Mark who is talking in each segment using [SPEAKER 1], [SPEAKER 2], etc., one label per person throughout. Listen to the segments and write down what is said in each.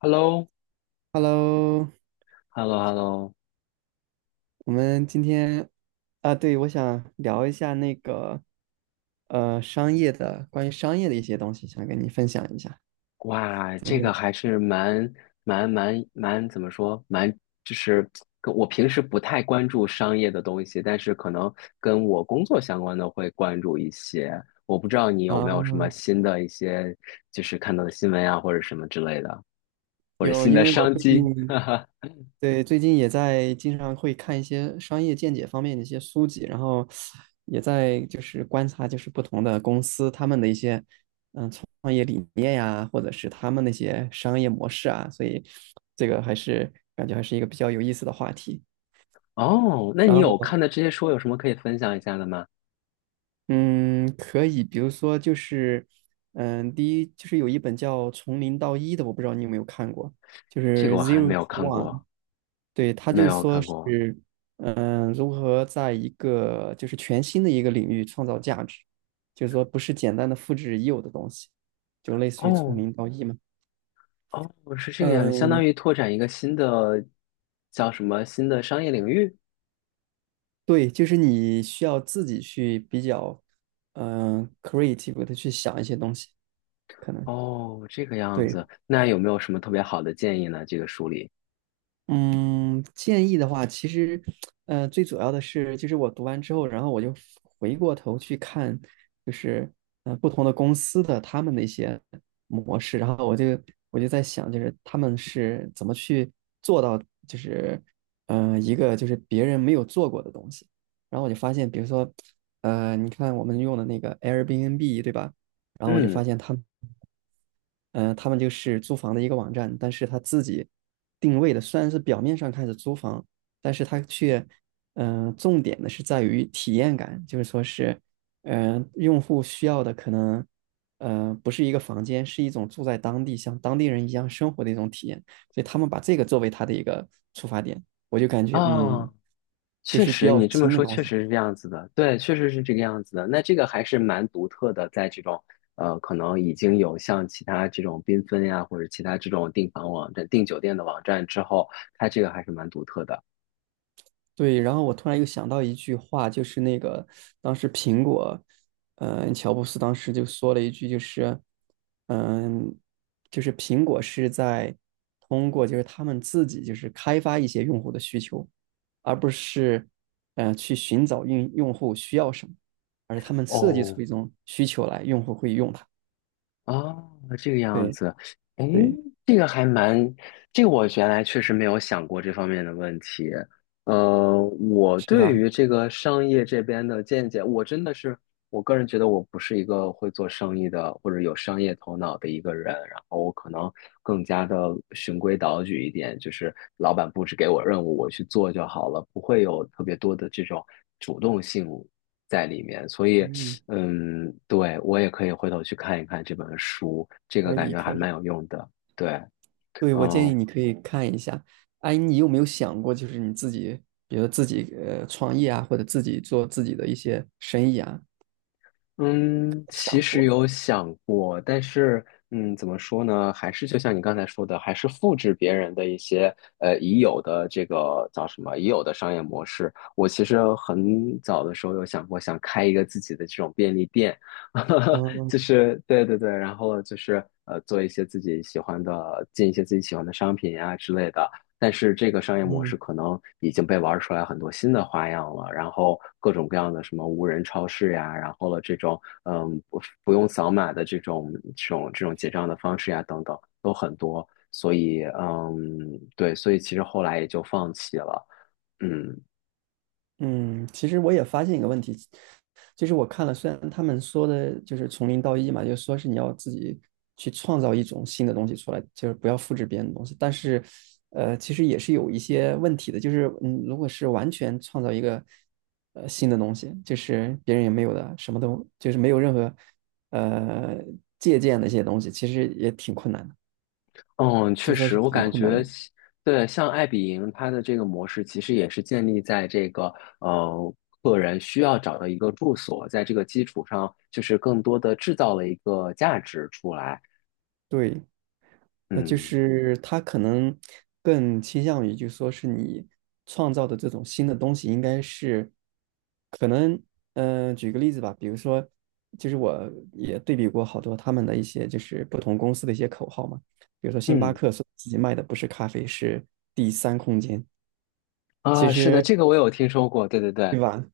[SPEAKER 1] h e l l o
[SPEAKER 2] Hello，
[SPEAKER 1] h e l l o h e l l o
[SPEAKER 2] 我们今天啊，对，我想聊一下商业的，关于商业的一些东西，想跟你分享一下，
[SPEAKER 1] 哇，
[SPEAKER 2] 怎么
[SPEAKER 1] 这
[SPEAKER 2] 样？
[SPEAKER 1] 个还是蛮怎么说？蛮就是跟我平时不太关注商业的东西，但是可能跟我工作相关的会关注一些。我不知道你
[SPEAKER 2] 啊，
[SPEAKER 1] 有没有什么新的一些，就是看到的新闻呀，或者什么之类的。
[SPEAKER 2] 有，因为我最近对最近也在经常会看一些商业见解方面的一些书籍，然后也在就是观察就是不同的公司他们的一些嗯创业理念呀，或者是他们那些商业模式啊，所以这个还是感觉还是一个比较有意思的话题。
[SPEAKER 1] 哦，那
[SPEAKER 2] 然
[SPEAKER 1] 你有
[SPEAKER 2] 后。
[SPEAKER 1] 看的这些书有什么可以分享一下的吗？
[SPEAKER 2] 嗯，可以，比如说就是，嗯，第一就是有一本叫《从零到一》的，我不知道你有没有看过，就
[SPEAKER 1] 这个
[SPEAKER 2] 是
[SPEAKER 1] 我还
[SPEAKER 2] 《Zero
[SPEAKER 1] 没有
[SPEAKER 2] to
[SPEAKER 1] 看
[SPEAKER 2] One》。
[SPEAKER 1] 过，
[SPEAKER 2] 对，他
[SPEAKER 1] 没
[SPEAKER 2] 就
[SPEAKER 1] 有
[SPEAKER 2] 说
[SPEAKER 1] 看过。
[SPEAKER 2] 是，嗯，如何在一个就是全新的一个领域创造价值，就是说不是简单的复制已有的东西，就类似于从
[SPEAKER 1] 哦，
[SPEAKER 2] 零到一嘛。
[SPEAKER 1] 哦，是这个样子，相当
[SPEAKER 2] 嗯，
[SPEAKER 1] 于拓展一个新的叫什么新的商业领域。
[SPEAKER 2] 对，就是你需要自己去比较，嗯，creative 的去想一些东西，可能
[SPEAKER 1] 哦，这个样
[SPEAKER 2] 对。
[SPEAKER 1] 子，那有没有什么特别好的建议呢？这个书里，
[SPEAKER 2] 嗯，建议的话，其实，最主要的是，就是我读完之后，然后我就回过头去看，就是不同的公司的他们的一些模式，然后我就在想，就是他们是怎么去做到，就是一个就是别人没有做过的东西，然后我就发现，比如说，你看我们用的那个 Airbnb，对吧？然后我就
[SPEAKER 1] 嗯，
[SPEAKER 2] 发现他们。他们就是租房的一个网站，但是他自己定位的虽然是表面上看是租房，但是他却，重点的是在于体验感，就是说是，用户需要的可能，呃，不是一个房间，是一种住在当地像当地人一样生活的一种体验，所以他们把这个作为他的一个出发点，我就感觉嗯，
[SPEAKER 1] 啊，
[SPEAKER 2] 就
[SPEAKER 1] 确
[SPEAKER 2] 是比
[SPEAKER 1] 实，
[SPEAKER 2] 较
[SPEAKER 1] 你这么
[SPEAKER 2] 新的
[SPEAKER 1] 说
[SPEAKER 2] 东
[SPEAKER 1] 确
[SPEAKER 2] 西。
[SPEAKER 1] 实是这样子的，对，确实是这个样子的。那这个还是蛮独特的，在这种可能已经有像其他这种缤纷呀，或者其他这种订房网站、订酒店的网站之后，它这个还是蛮独特的。
[SPEAKER 2] 对，然后我突然又想到一句话，就是那个当时苹果，乔布斯当时就说了一句，就是，嗯、就是苹果是在通过就是他们自己就是开发一些用户的需求，而不是，去寻找用户需要什么，而是他们设计
[SPEAKER 1] 哦，
[SPEAKER 2] 出一种需求来，用户会用它。
[SPEAKER 1] 哦，这个样
[SPEAKER 2] 对
[SPEAKER 1] 子，哎，
[SPEAKER 2] 对，
[SPEAKER 1] 这个还蛮，这个我原来确实没有想过这方面的问题。我
[SPEAKER 2] 是
[SPEAKER 1] 对
[SPEAKER 2] 吧？
[SPEAKER 1] 于这个商业这边的见解，我真的是，我个人觉得我不是一个会做生意的或者有商业头脑的一个人，然后我可能更加的循规蹈矩一点，就是老板布置给我任务，我去做就好了，不会有特别多的这种主动性在里面，所以。
[SPEAKER 2] 嗯，
[SPEAKER 1] 嗯，对，我也可以回头去看一看这本书，这个
[SPEAKER 2] 可
[SPEAKER 1] 感
[SPEAKER 2] 以
[SPEAKER 1] 觉还
[SPEAKER 2] 可
[SPEAKER 1] 蛮
[SPEAKER 2] 以。
[SPEAKER 1] 有用的。对，
[SPEAKER 2] 对，我建
[SPEAKER 1] 嗯。
[SPEAKER 2] 议你可以看一下。哎，你有没有想过，就是你自己，比如自己创业啊，或者自己做自己的一些生意啊，
[SPEAKER 1] 嗯，其
[SPEAKER 2] 想
[SPEAKER 1] 实
[SPEAKER 2] 过？
[SPEAKER 1] 有想过，但是嗯，怎么说呢？还是就像你刚才说的，还是复制别人的一些已有的这个叫什么已有的商业模式。我其实很早的时候有想过，想开一个自己的这种便利店，就
[SPEAKER 2] 嗯
[SPEAKER 1] 是对对对，然后就是做一些自己喜欢的，进一些自己喜欢的商品呀、之类的。但是这个商业模
[SPEAKER 2] 嗯。
[SPEAKER 1] 式可能已经被玩出来很多新的花样了，然后各种各样的什么无人超市呀，然后了这种嗯不用扫码的这种结账的方式呀等等都很多，所以嗯对，所以其实后来也就放弃了，嗯。
[SPEAKER 2] 嗯，其实我也发现一个问题，就是我看了，虽然他们说的就是从零到一嘛，就是说是你要自己去创造一种新的东西出来，就是不要复制别人的东西，但是，呃，其实也是有一些问题的，就是嗯，如果是完全创造一个新的东西，就是别人也没有的，什么都就是没有任何呃借鉴的一些东西，其实也挺困难的，
[SPEAKER 1] 嗯，确
[SPEAKER 2] 就说
[SPEAKER 1] 实，
[SPEAKER 2] 是
[SPEAKER 1] 我
[SPEAKER 2] 很
[SPEAKER 1] 感
[SPEAKER 2] 困难
[SPEAKER 1] 觉
[SPEAKER 2] 的，
[SPEAKER 1] 西对，像爱彼迎它的这个模式，其实也是建立在这个呃个人需要找到一个住所，在这个基础上，就是更多的制造了一个价值出来。
[SPEAKER 2] 对。就
[SPEAKER 1] 嗯。
[SPEAKER 2] 是他可能更倾向于，就是说是你创造的这种新的东西，应该是可能，举个例子吧，比如说，就是我也对比过好多他们的一些就是不同公司的一些口号嘛，比如说星巴
[SPEAKER 1] 嗯。
[SPEAKER 2] 克说自己卖的不是咖啡，是第三空间，其
[SPEAKER 1] 啊，是的，
[SPEAKER 2] 实
[SPEAKER 1] 这个我有听说过，对对对。
[SPEAKER 2] 对吧？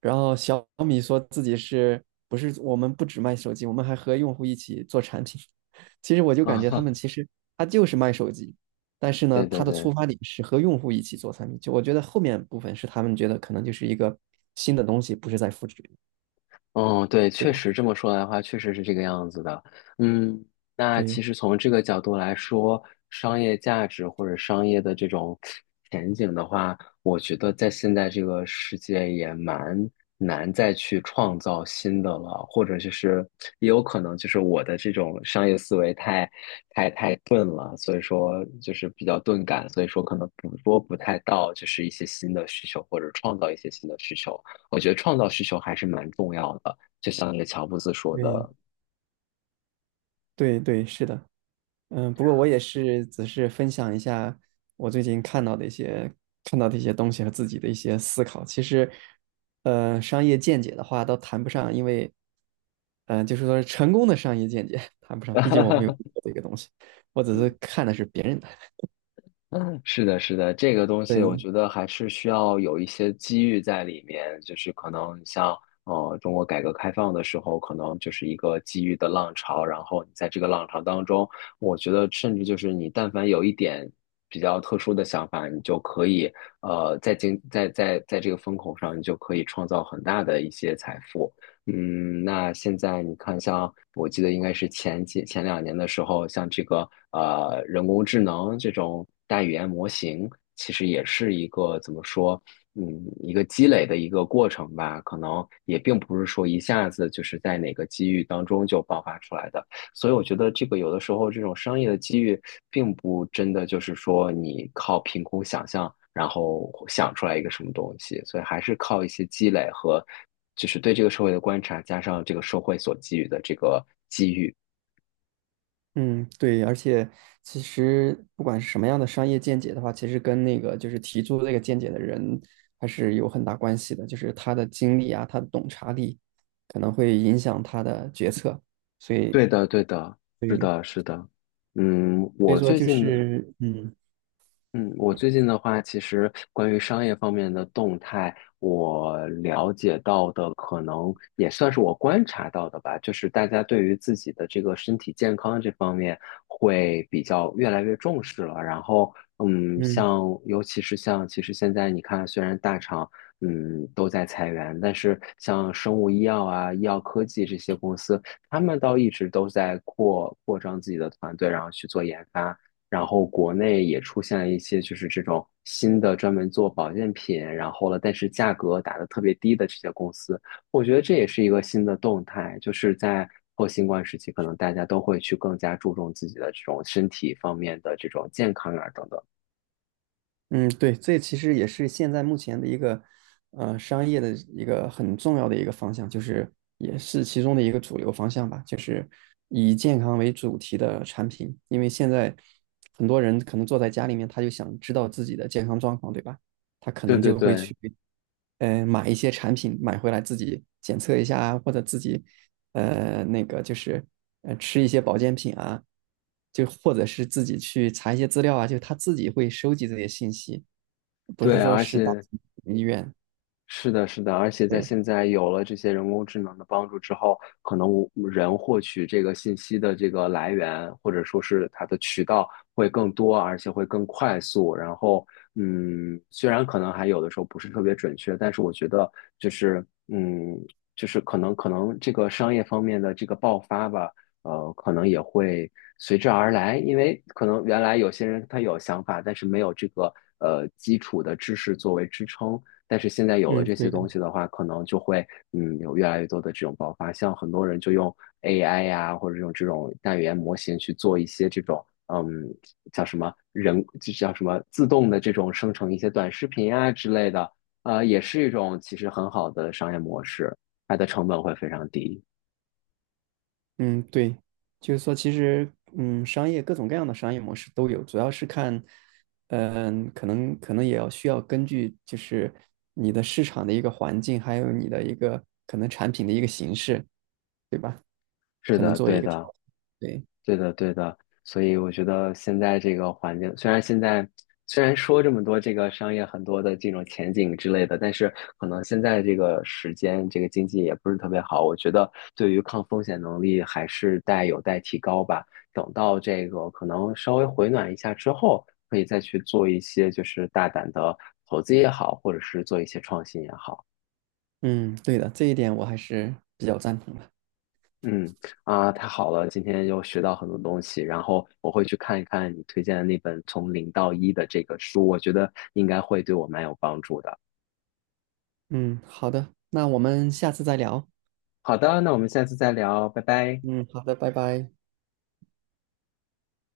[SPEAKER 2] 然后小米说自己是不是我们不只卖手机，我们还和用户一起做产品。其实我就感觉他
[SPEAKER 1] 啊，
[SPEAKER 2] 们其实他就是卖手机，但是 呢，
[SPEAKER 1] 对
[SPEAKER 2] 他
[SPEAKER 1] 对
[SPEAKER 2] 的
[SPEAKER 1] 对。
[SPEAKER 2] 出发点是和用户一起做产品。就我觉得后面部分是他们觉得可能就是一个新的东西，不是在复制，
[SPEAKER 1] 嗯，对，
[SPEAKER 2] 对
[SPEAKER 1] 确
[SPEAKER 2] 吧？
[SPEAKER 1] 实这么说来的话，确实是这个样子的。嗯，那其
[SPEAKER 2] 对
[SPEAKER 1] 实从这个角度来说，商业价值或者商业的这种前景的话，我觉得在现在这个世界也蛮难再去创造新的了，或者就是也有可能就是我的这种商业思维太钝了，所以说就是比较钝感，所以说可能捕捉不太到就是一些新的需求或者创造一些新的需求。我觉得创造需求还是蛮重要的，就像那个乔布斯说
[SPEAKER 2] 对
[SPEAKER 1] 的，
[SPEAKER 2] 对对，是的。嗯，不过我也是，只是分享一下我最近看到的一些东西和自己的一些思考。其实，呃，商业见解的话倒谈不上，因为，就是说成功的商业见解 谈不上，毕竟我没有做 这个东西，我只是看的是别人的。
[SPEAKER 1] 是的，是的，这个东西我
[SPEAKER 2] 对，
[SPEAKER 1] 觉得还是需要有一些机遇在里面，就是可能像中国改革开放的时候，可能就是一个机遇的浪潮，然后你在这个浪潮当中，我觉得甚至就是你但凡有一点比较特殊的想法，你就可以呃在经在在在这个风口上，你就可以创造很大的一些财富。嗯，那现在你看，像我记得应该是前两年的时候，像这个人工智能这种大语言模型，其实也是一个怎么说，嗯，一个积累的一个过程吧。可能也并不是说一下子就是在哪个机遇当中就爆发出来的。所以我觉得这个有的时候这种商业的机遇，并不真的就是说你靠凭空想象，然后想出来一个什么东西，所以还是靠一些积累和就是对这个社会的观察，加上这个社会所给予的这个机遇。
[SPEAKER 2] 嗯，对，而且其实不管是什么样的商业见解的话，其实跟那个就是提出这个见解的人还是有很大关系的，就是他的经历啊，他的洞察力可能会影响他的决策，所以，
[SPEAKER 1] 对的，对的，是
[SPEAKER 2] 对，
[SPEAKER 1] 的，是的。嗯，
[SPEAKER 2] 所以
[SPEAKER 1] 我
[SPEAKER 2] 说
[SPEAKER 1] 最
[SPEAKER 2] 就
[SPEAKER 1] 近
[SPEAKER 2] 是，嗯
[SPEAKER 1] 嗯，我最近的话，其实关于商业方面的动态，我了解到的可能也算是我观察到的吧，就是大家对于自己的这个身体健康这方面会比较越来越重视了。然后，嗯，
[SPEAKER 2] 嗯。
[SPEAKER 1] 像尤其是像，其实现在你看，虽然大厂嗯都在裁员，但是像生物医药啊、医药科技这些公司，他们倒一直都在扩张自己的团队，然后去做研发。然后国内也出现了一些就是这种新的专门做保健品，然后了，但是价格打的特别低的这些公司，我觉得这也是一个新的动态，就是在后新冠时期，可能大家都会去更加注重自己的这种身体方面的这种健康啊等等。
[SPEAKER 2] 嗯，对，这其实也是现在目前的一个商业的一个很重要的一个方向，就是也是其中的一个主流方向吧，就是以健康为主题的产品。因为现在很多人可能坐在家里面，他就想知道自己的健康状况，对吧？他可
[SPEAKER 1] 对
[SPEAKER 2] 能
[SPEAKER 1] 对
[SPEAKER 2] 就会
[SPEAKER 1] 对
[SPEAKER 2] 去买一些产品买回来自己检测一下啊，或者自己呃那个就是吃一些保健品啊，就或者是自己去查一些资料啊，就他自己会收集这些信息。不
[SPEAKER 1] 对，
[SPEAKER 2] 是说
[SPEAKER 1] 而
[SPEAKER 2] 是大
[SPEAKER 1] 且
[SPEAKER 2] 型医院，
[SPEAKER 1] 是的，是的，而且在
[SPEAKER 2] 对，
[SPEAKER 1] 现在有了这些人工智能的帮助之后，可能我人获取这个信息的这个来源，或者说是它的渠道会更多，而且会更快速。然后，嗯，虽然可能还有的时候不是特别准确，但是我觉得就是，嗯，就是可能这个商业方面的这个爆发吧，可能也会随之而来，因为可能原来有些人他有想法，但是没有这个基础的知识作为支撑。但是现在有了
[SPEAKER 2] 嗯，
[SPEAKER 1] 这些
[SPEAKER 2] 对的，
[SPEAKER 1] 东西的话，可能就会嗯有越来越多的这种爆发，像很多人就用 AI 呀、或者用这种大语言模型去做一些这种嗯叫什么人就叫什么自动的这种生成一些短视频啊之类的，也是一种其实很好的商业模式，它的成本会非常低。
[SPEAKER 2] 嗯，对，就是说，其实，商业各种各样的商业模式都有，主要是看，可能也要需要根据就是你的市场的一个环境，还有你的一个可能产品的一个形式，
[SPEAKER 1] 是
[SPEAKER 2] 可能
[SPEAKER 1] 的，
[SPEAKER 2] 做一
[SPEAKER 1] 对
[SPEAKER 2] 个调
[SPEAKER 1] 的。
[SPEAKER 2] 整，对，
[SPEAKER 1] 对的，对的，所以我觉得现在这个环境，虽然现在虽然说这么多这个商业很多的这种前景之类的，但是可能现在这个时间，这个经济也不是特别好。我觉得对于抗风险能力还是有待提高吧。等到这个可能稍微回暖一下之后，可以再去做一些就是大胆的投资也好，或者是做一些创新也好。
[SPEAKER 2] 嗯，对的，这一点我还是比较赞同的。
[SPEAKER 1] 嗯。啊，太好了，今天又学到很多东西，然后我会去看一看你推荐的那本《从零到一》的这个书，我觉得应该会对我蛮有帮助的。
[SPEAKER 2] 嗯，好的，那我们下次再聊。
[SPEAKER 1] 好的，那我们下次再聊，拜拜。
[SPEAKER 2] 嗯，好的，拜拜。